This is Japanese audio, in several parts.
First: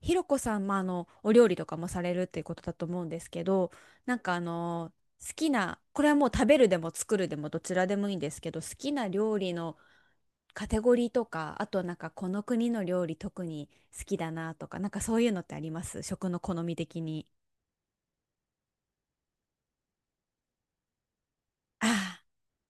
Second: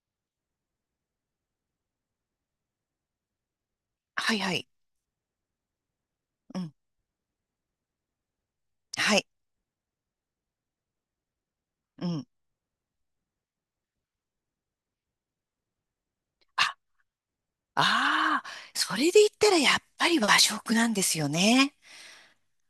ひろこさん、お料理とかもされるっていうことだと思うんですけど、なんかはいあはい。の、好きな、これはもう食べうるん。でも作るでもどちらでもいいんですけど、好きなはい。料理のカテゴリーとか、あとはなんうかん。この国の料理特に好きだなとか、なんかそういうのってあります食の好みあ、的に。ああ、それで言ったらやっぱり和食なんですよね。ああ、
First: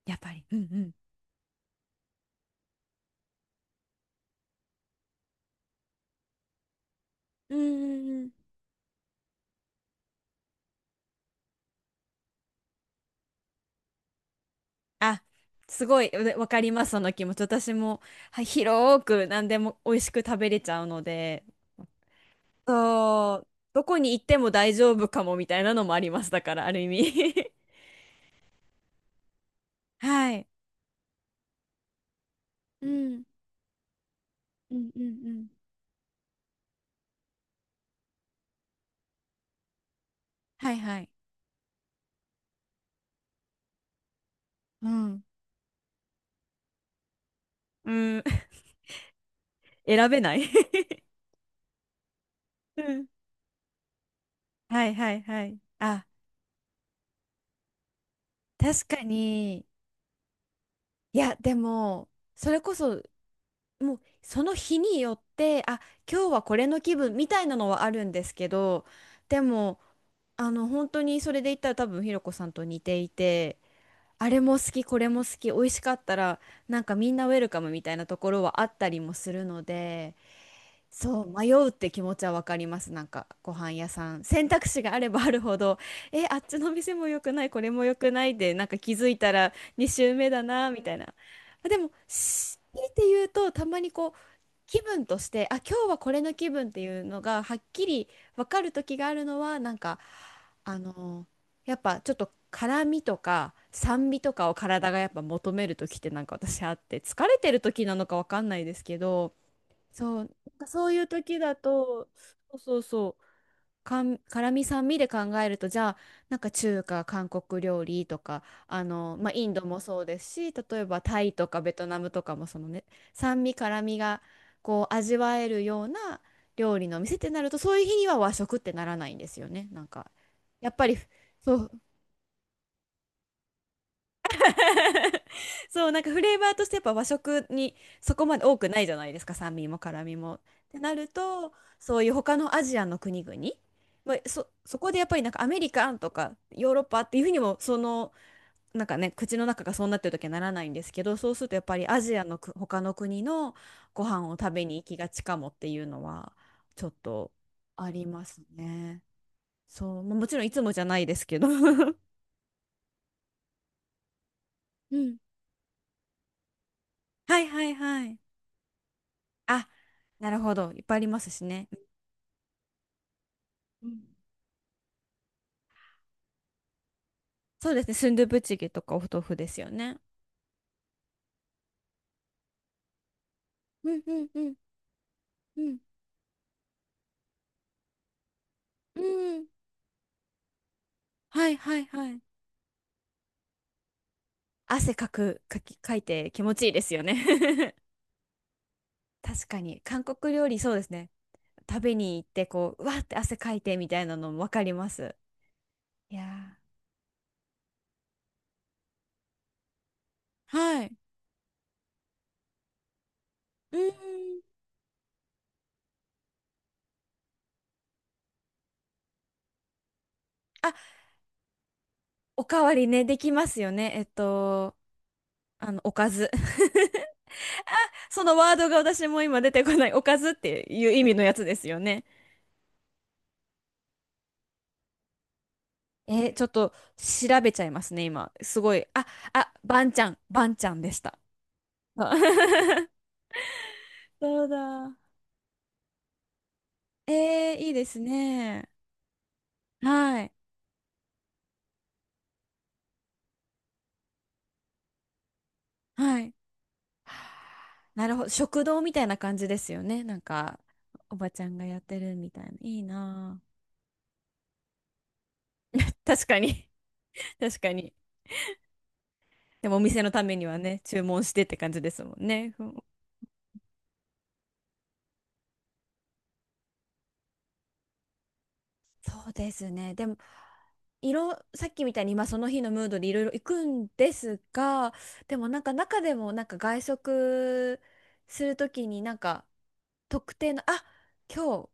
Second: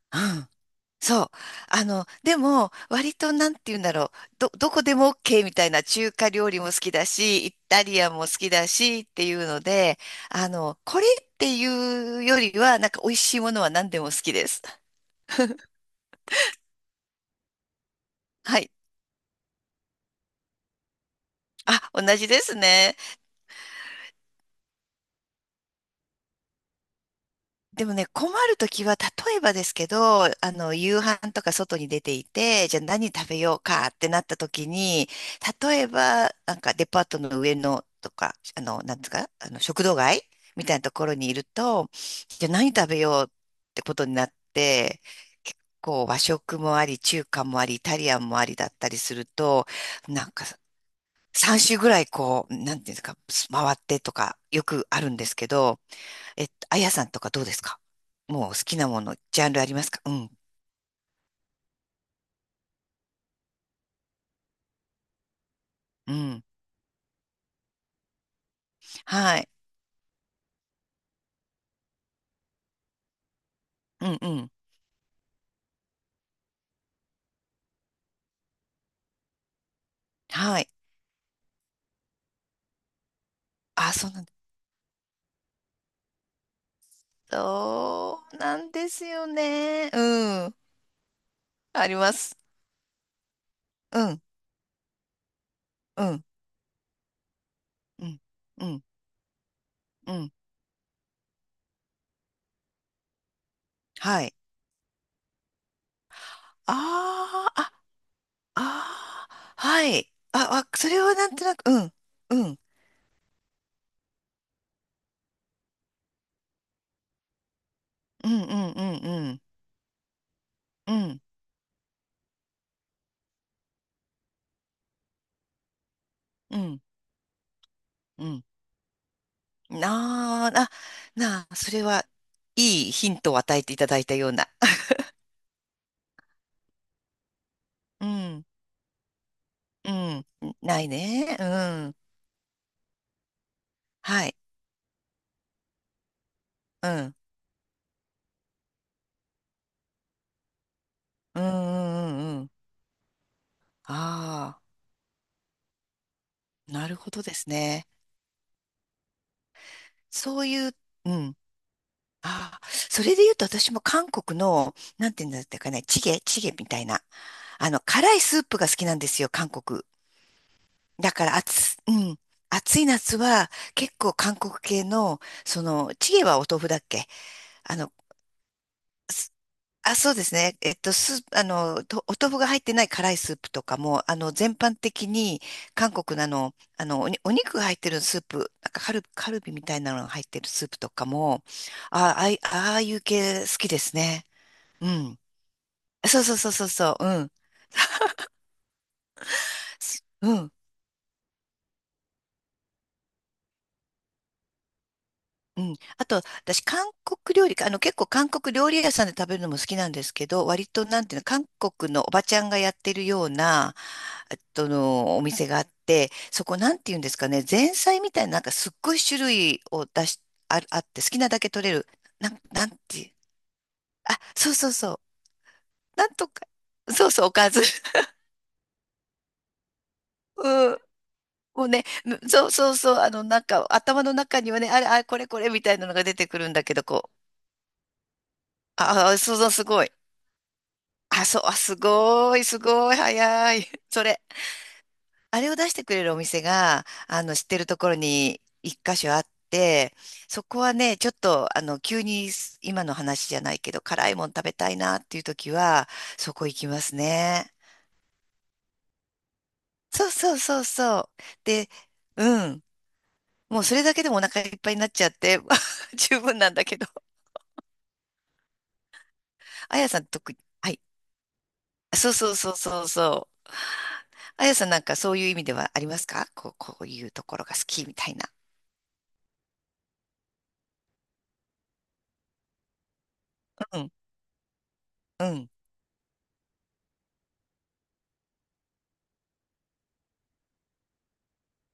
やうっぱり。ん。うんそう。でも、割となんて言うんだろう。どこでも OK みたいな中華料理も好きだし、イうん。うタリんアうンもんう好ん。きだしっていうので、これっていうよりは、なんか美味しいものは何でも好きです。あ、すごい、わわかります、その気持ち。私も、はい、はい。広く何でも美味しく食べれちゃうので。あ、同じですね。そう、どこに行っても大丈夫かもみたいなのもあります。だから、ある意味 でもね、困るときは、例えばですけ ど、はい。夕飯とか外に出ていて、じゃあう何ん。食べようかってなったときうんうんに、うん。例えば、なんかデパートの上のとか、なんですか、食堂街みはたいいなとはこい。ろにいると、じゃあ何食べようってことになっうて、ん。結構和食もあり、中華もあり、イうタリアん、ンもあり だったりすると、選べなんない か 3週ぐらいこう、なうんていうんですんか、回ってとかよはくいあるはんいですはけい。ど、あ、あやさんとかどうですか？もう好き確なもかの、ジャンルに。ありますか？うん。いや、でも、それこそ、もう、その日によって、あ、う今日はん。これの気分みたいなのはあるんですけど、はでい。も、本当にそれで言ったら多分、ひろこさんと似ていて、うんうあれん。も好き、これも好き、美味しかったら、なんかみんなウェルカムみたいなところはあったりもするので、はい。そう、迷うって気持ちはわかります。なんかご飯屋あ、そうさなん。んだ。選択肢があればあるほど、え、あっちの店も良くない、これも良くそないうで、ななんんかで気すづいよたら2ね。周目だうん。な、みたいな。あであも、ります。強いて言うと、たまにうこう、ん。気分としてあ今日はうこれん。の気分っていうのがはっきうりん。分かうるん。時があるのはなんかうん。あのやっぱちょっと辛みとか酸味はとい。かを体がやっぱ求める時ってなんか私あって疲れてあるーあ、時なのか分かんないですけあど、あ、はそい。う、なんあ、かあ、そそうれいうはなん時となだく、うん。と、うそうん。そうそう、辛味酸味で考えるとじゃあなんか中華韓国料理とうか、んまうあ、んインドもそうですし例えうんうばん。うタん。イとかベトナムとかもそのね、酸味辛味がこう味わえるようなう料ん。理のお店ってなるとそういう日にはう和ん。食ってならないんですよね。なんかなあ、な、やっぱり、なそあ、うそれは、いいヒントを与えていただいたような。そう、なんかフレーバーとしてやっぱ和食に うそこまでん。多くないじゃないですか、酸味もう辛味ん。も。ってないなるね。うと、ん。そういう他のアジアの国々、まはあ、い。そこでやっぱりなんかアメリカンとかヨーロッうパっん。ていうふうにも、その、なんかね、口の中がそうなってる時はならないんですけど、そううすんうるとやっぱりアジんうアのんうん。他の国のご飯を食あべに行きがちかもっていうのは、あ、ちょなっるほどとですね。ありますね。そう、まあ、もちそろんういついもう、じゃないうですん。けど。うああ、それで言うと私も韓国の、なんん。ていうんだったかね、チゲみたいな。はいはいは辛い。いスープが好きなんですよ、韓あ国。なるほど。いっぱいありだまかすらしね。暑、うん。暑い夏は結構韓国系の、チゲはお豆腐だっけ？そうあですの、ね。スンドゥブチゲとかお豆腐ですよあ、ね。そうですね。スープ、とお豆腐が入ってない辛いスープとかうんも、うんうん全般的に、うん。韓国のお肉が入ってるスープ、なんかうカルん。ビみたいなのが入ってるスープとかも、はいはいはあ、い。ああいう系好きですね。う汗かん。く、かき、かいそうてそう気そう持そちいういですそよう、うん。ね。確かに。韓すう国料ん。理そうですね。食べに行ってこう、うわーって汗かいてみたいなのもわかります。うん。あいと、やー。私、韓国料理か、結構韓国料理屋さんで食べるのも好きなんですけど、割はと、い。なんていうの、韓国のおばちゃんがやってるような、うん。えっとの、お店があって、そこ、なんていうんですかね、前菜みたいな、なんかすっごい種類を出し、あ、あ、あって、好きなだけ取れる。おかなんわりてね、いう、できますよね。あ、そうそうそう。おなかんとず。か、そう そう、おかず。そのワードが私も今出てこない。おかずってうん。いう意味のやつでもすうよね、ね。むそうそうそう、なんか、頭の中にはね、あれ、あれ、これ、これ、みたいなのが出えてーくちょっるんだとけど、こう、調べちゃいますね、今。すごい。あ、ああ、そうそう、すバごい。ンちゃん、バンちゃんでした。あ、そう、あ、すあ ごい、すごい、早い。それ、そうだ。あれを出してくれるお店が、知っえー、てるいいとでころすにね。一箇所あって、はい。そこはね、ちょっと、急に今の話じゃないけど、辛いもん食べたいなっていう時は、はい。そこ行きますね。なるほど。食堂みたいな感じですよね。そうなんそうか、そうそおう。ばちゃんがで、やってるみうたいな。ん。いいなあ。もうそれだけでもお腹いっぱいになっちゃって、十確分かなんだに。けど。確かに。でもあおやさ店んのた特めに。にははね、い。注文してって感じですそうもんそうそね。うそうそう。あやさんなんかそういう意味ではありますか？こう、こういうところが好きみたいな。そうですね。でも、さっきみたいに今その日のムードでいろいろ行くうんん、ですが、うでもん、なんか中でもなんか外食するときになんか特定の、あ、今日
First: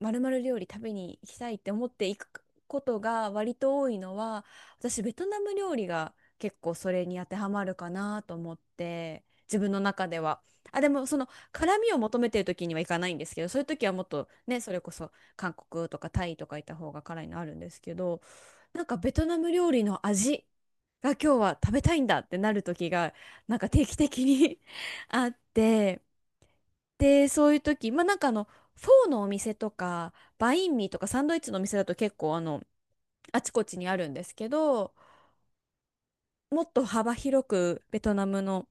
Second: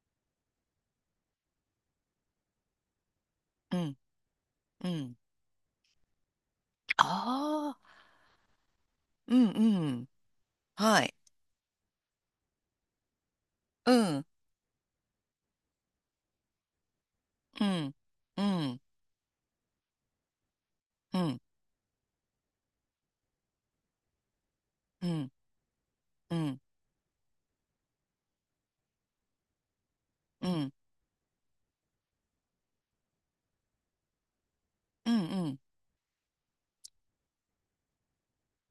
まるまる料理食べに行きたいって思って行くことが割うと多ん、いのは、う私ベん。トナム料理が結構それに当てはまあるあ、かなと思って、うん、自分のう中ん。では。あ、ではもい。その辛みを求めてる時にはいかないんですけど、そういう時はうもっん、とね、それこそ韓国とかタイとかいた方が辛いのあるんうですけん、ど、うん、なんかベトナム料理の味がう今日ん、は食べたいんだってなる時がなんか定期的に う あん、って、うん、でそういう時、まあ、フォーのお店とかうバイん、ンミーとかサンドイッチのお店だと結構あちこちにあるんですけど、うん、うん。もっと幅広くベトナムの、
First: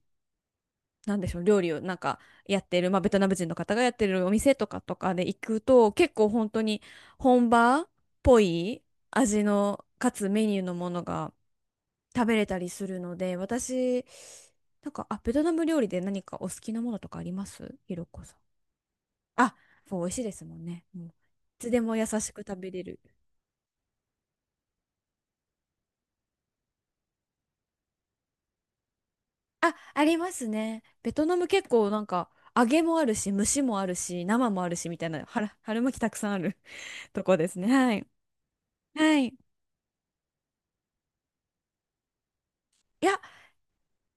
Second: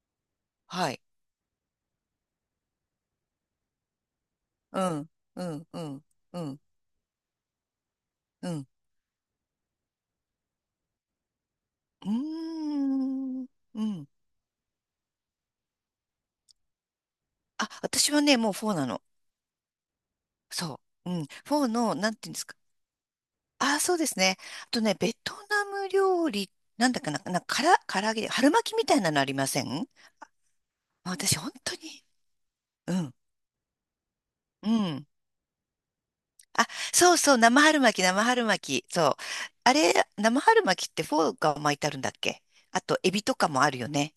はい。なんでしょう、料理をなんかやってる、まあ、ベトナム人の方がやってるお店とかうとん、かで行うくん、うと、ん、結構う本ん、当に本場っぽうん。い味の、かつメニューのものがう食べれたりーするので、ん、う私、ん。なんか、あ、ベトナム料理で何かお好きなものとかありまあ、すひろ私はこさね、ん。もうフォーなの。あ、そう美味しいですもんそね。もうう。いうん。フォーつでの、も優なんていしうんでくすか。食べれる。ああ、そうですね。あとね、ベトナム料理、なんだかな、な、から、唐揚げ、春巻きみたいなのありませあ、ん？ありますね。あ、ベトナ私、ム本結当構なに。んか、揚げうもあるん、し、蒸しもあるし、生もあうるし、みたん。いな、春巻きたくさんある あ、そうとそこう、です生ね。春は巻き、い。生春巻き。そう。はい。あれ、生春巻きってフォーが巻いてあるんだっけ？あと、いエや、ビとかもあるよね。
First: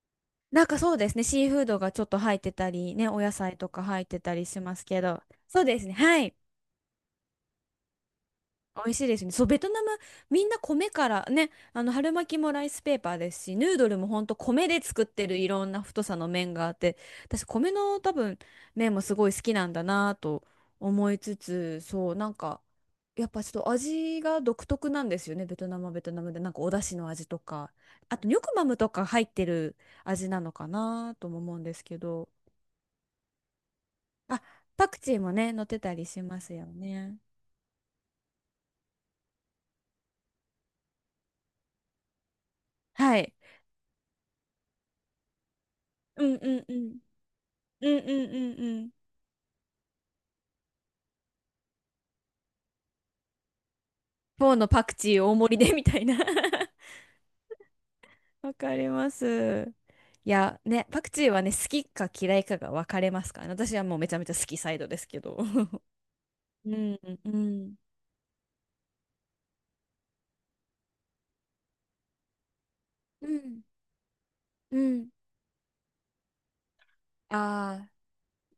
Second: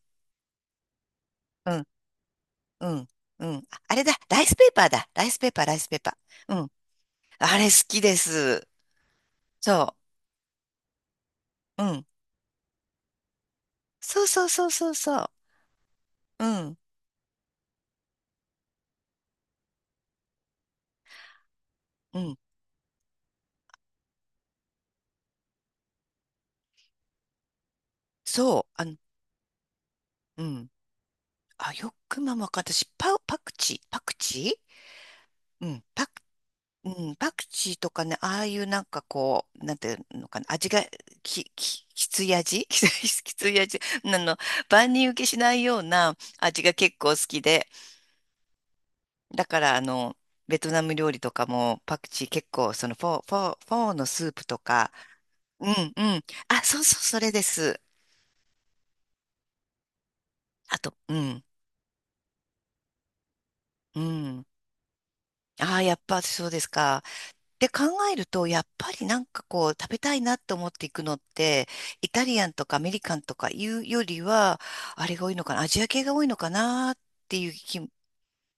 なんかそうですね。シーフーうドん、がちょっと入ってたうり、ね、ん、お野う菜ん。とあかあ入れっだ、てたラりイスしペーまパすーけだ。ど。ライスペーそパうー、ラでイすスね。ペーパはい。ー。うん。あれ好きです。美味しいですね。そう、ベトナム、そみんな米からね、う。うん。春巻きもライスペーパーですし、ヌードルもほそんうとそう米そうでそう作っそてう。るいろんな太さのう麺があっん、て、私、米の多分、麺もすごい好きなんだなと思いつつ、そう、うなんん。か、やっぱちょっと味が独特なんですよね、ベトナムはベトナムで。なんかお出汁の味とか、あと、ニョクそマう。ムとか入ってる味なうのかん。なとも思うんであ、すよけくど、ママか、私、パクチー、パクあ、チパクチーもね、乗ーっうてん、たりしますようん、ね。パクチーとかね、ああいうなんかこう、なんていうのかな、味が、きつい味 はい。きつい味万人受けしないようなうんう味んうが結ん。構好きで、うんうんうんうん。だから、ベトナム料理とかもパクチー結構、フォーのスープーとのパか、クチー大盛りうでみんたういな ん。あ、そうそう、それです。わかります。いや、あね、と、パクうチーはん、ね、好きか嫌いかが分かれますからね。私はもううめちゃめちゃ好ん。きサイドですけど。あ あ、やっぱそうですうん、か。うでん、考えると、やっぱりなんかこう食べたいなと思っていくのって、イタリアンとかアメリカンうとかん、いうよりは、うあん。れが多いのかな、アジア系が多いのかなっていう気も、あ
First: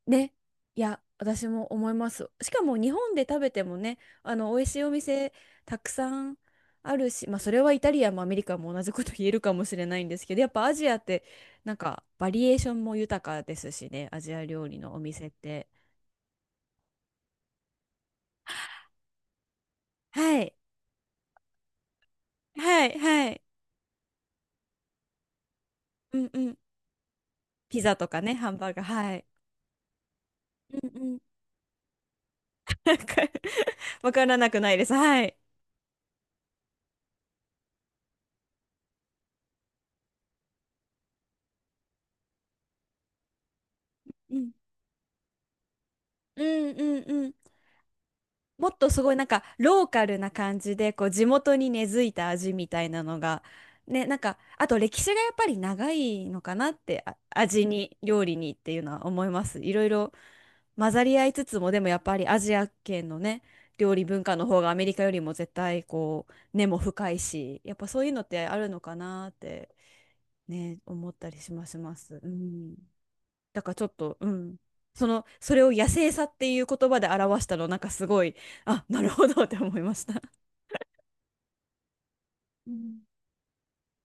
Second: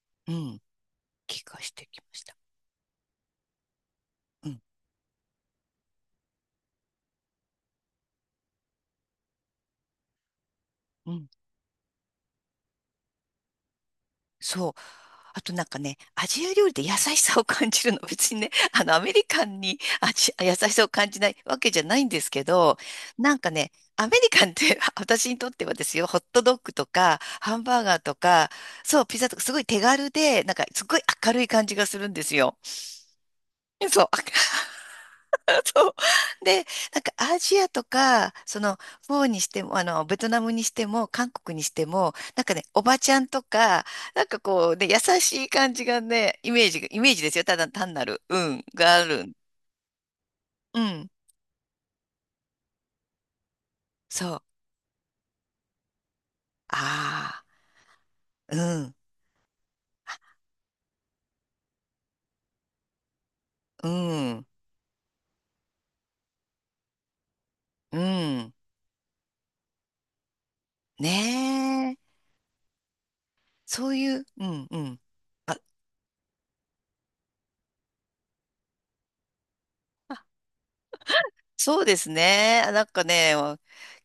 あ、うね。ん、いや、気私がもして思いきまましす。た。しかも日本で食べてもね、うん、美味しいお店たくさんあるし、まあ、それはイタリアもアメリカも同じこと言えるかもしれないんですけど、やっぱアジアっうて、ん。なんか、バリエーションも豊かですしね、アジア料そう。理のお店っあとなんて。かね、アジア料理で優しさを感じるの。別にね、アメリカンには優い。しさを感じないわけじゃないんですけど、はい。はなんい。かね、アメリカンって 私にとってはですよ、うホッんうトドん。ッグとか、ハンピバーザガーととかね、ハか、ンバーガー。そう、はピい。ザとか、すごい手軽で、なんか、すうごいんうん。明るい感じがするんですよ。なんか そう。わからなくないです。はい。そう。で、なんかアジアとか、フォーにしても、ベトナムにしても、韓国にしても、なんかね、おばちゃんとか、なんうかん。こうね、優しい感じがね、うイメんージうが、イんメージうでん。すよ。ただ単なる、うん、もっとがすあごいなる。んかローカルな感じうでこん、う地元に根付いた味みたいなのがね、なんそかう。あと歴史がやっぱり長いのかなって、あ、あ味に、料理にっあ、うていうのん、は思います。いろいろ混ざり合いつつも、でもやっぱりアジア圏のね、う料理文化のん、方がアメリカよりも絶対こう根も深いしやっぱうそういうのってん。あるのかなってね、思ったりしますしねまえ。す。うん、だからちょそっういと、う、ううん、ん、うん。そのそあ、れを野生さっていう言葉で表したのなんかすごい、あなるほどって思いました。そうですね。うなんかんね、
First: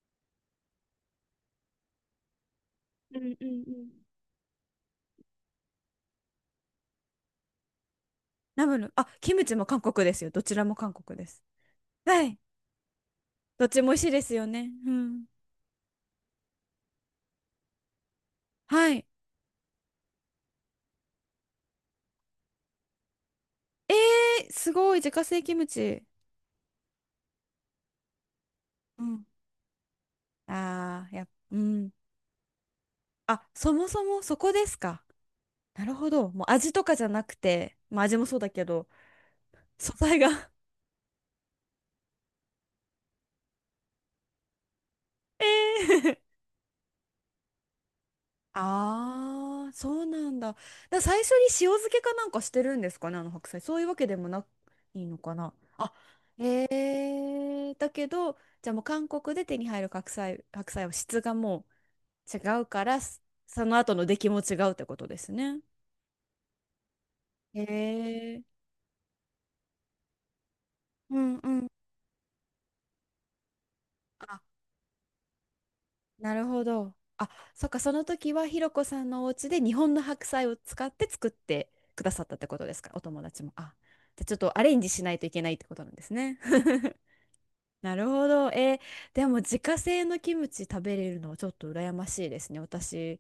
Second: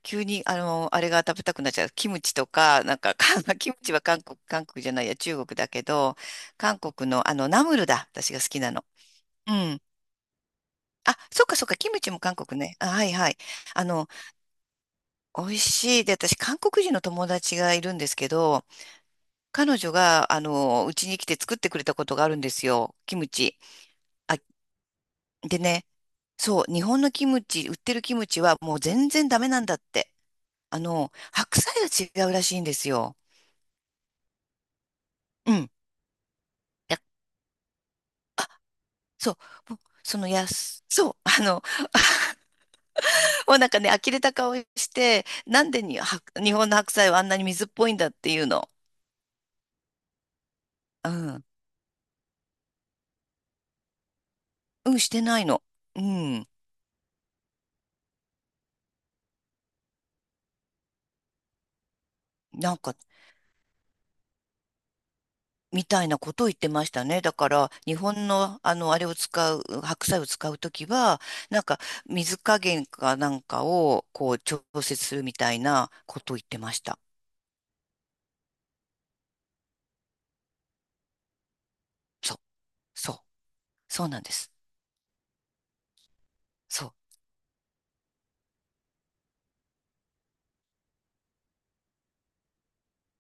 急に、あれが食べたくなっちゃう。キムチとか、なんか、うか んうん うキムん。チは韓国、韓国じゃないや、中国だけど、韓国の、ナムルだ。私が好きナなムの。ル、あ、キムうチも韓ん。国ですよ。どちらも韓国あ、です。そっかそっか、キムチもは韓い。国ね。あ、はいはい。どっちあも美味しの、いですよね。うん。美味しい。で、私、韓国人の友達がいるんですけど、はい。彼女が、うちに来て作ってくれたことがあるんですよ。キムチ。えあ、ー、すごい、自家製キでムね、チ。そう、日本のキムチ、売ってるキムチはもうう全ん然ダメなんだって。ああ、やっ、う白菜ん。が違うらしいんですよ。あ、そもそもそこですか。うん。なるほど。もう味とかや、じゃなくて、まあ味もそうだけど、そう。もう素材そのやが す、そう。もうなんかね、呆れた顔して、えなんでには、え 日本の白菜はあんなに水っぽいんだっていう の。ああ、そうなんだ。だからう最初にん。塩漬けかなんかしてるんですかね、あの白菜。そういうわけでもなうん、いしのてかないな。の。あ、うん。ええだけど、じゃあもう韓国で手に入る白菜、白菜は質がもう違うなんかか、ら、その後の出来も違うってことですね。みたいなことを言ってましたね。だから、日本えの、えあれを使う、白菜を使うときうは、んうなんん。か、水加減かなんかを、こう、調節するみたいなこなとを言るってほましど。た。あ、そっか、その時はひろこさんのお家で日本の白菜を使って作ってくださっそたっう、てことですか、おそう、友達も。あ、そうなじんゃあでちょっす。とアレンジしないといけないってことなんですね。そう なるほど。えーでも自家製のキムチ食べれるのはちょっと羨ましいですね。私、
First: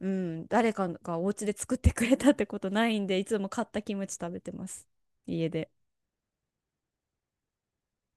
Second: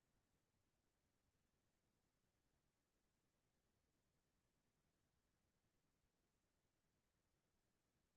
うん、誰かがお家で作ってくれたってことないんで、いつも買ったキムチ食べてます。家で。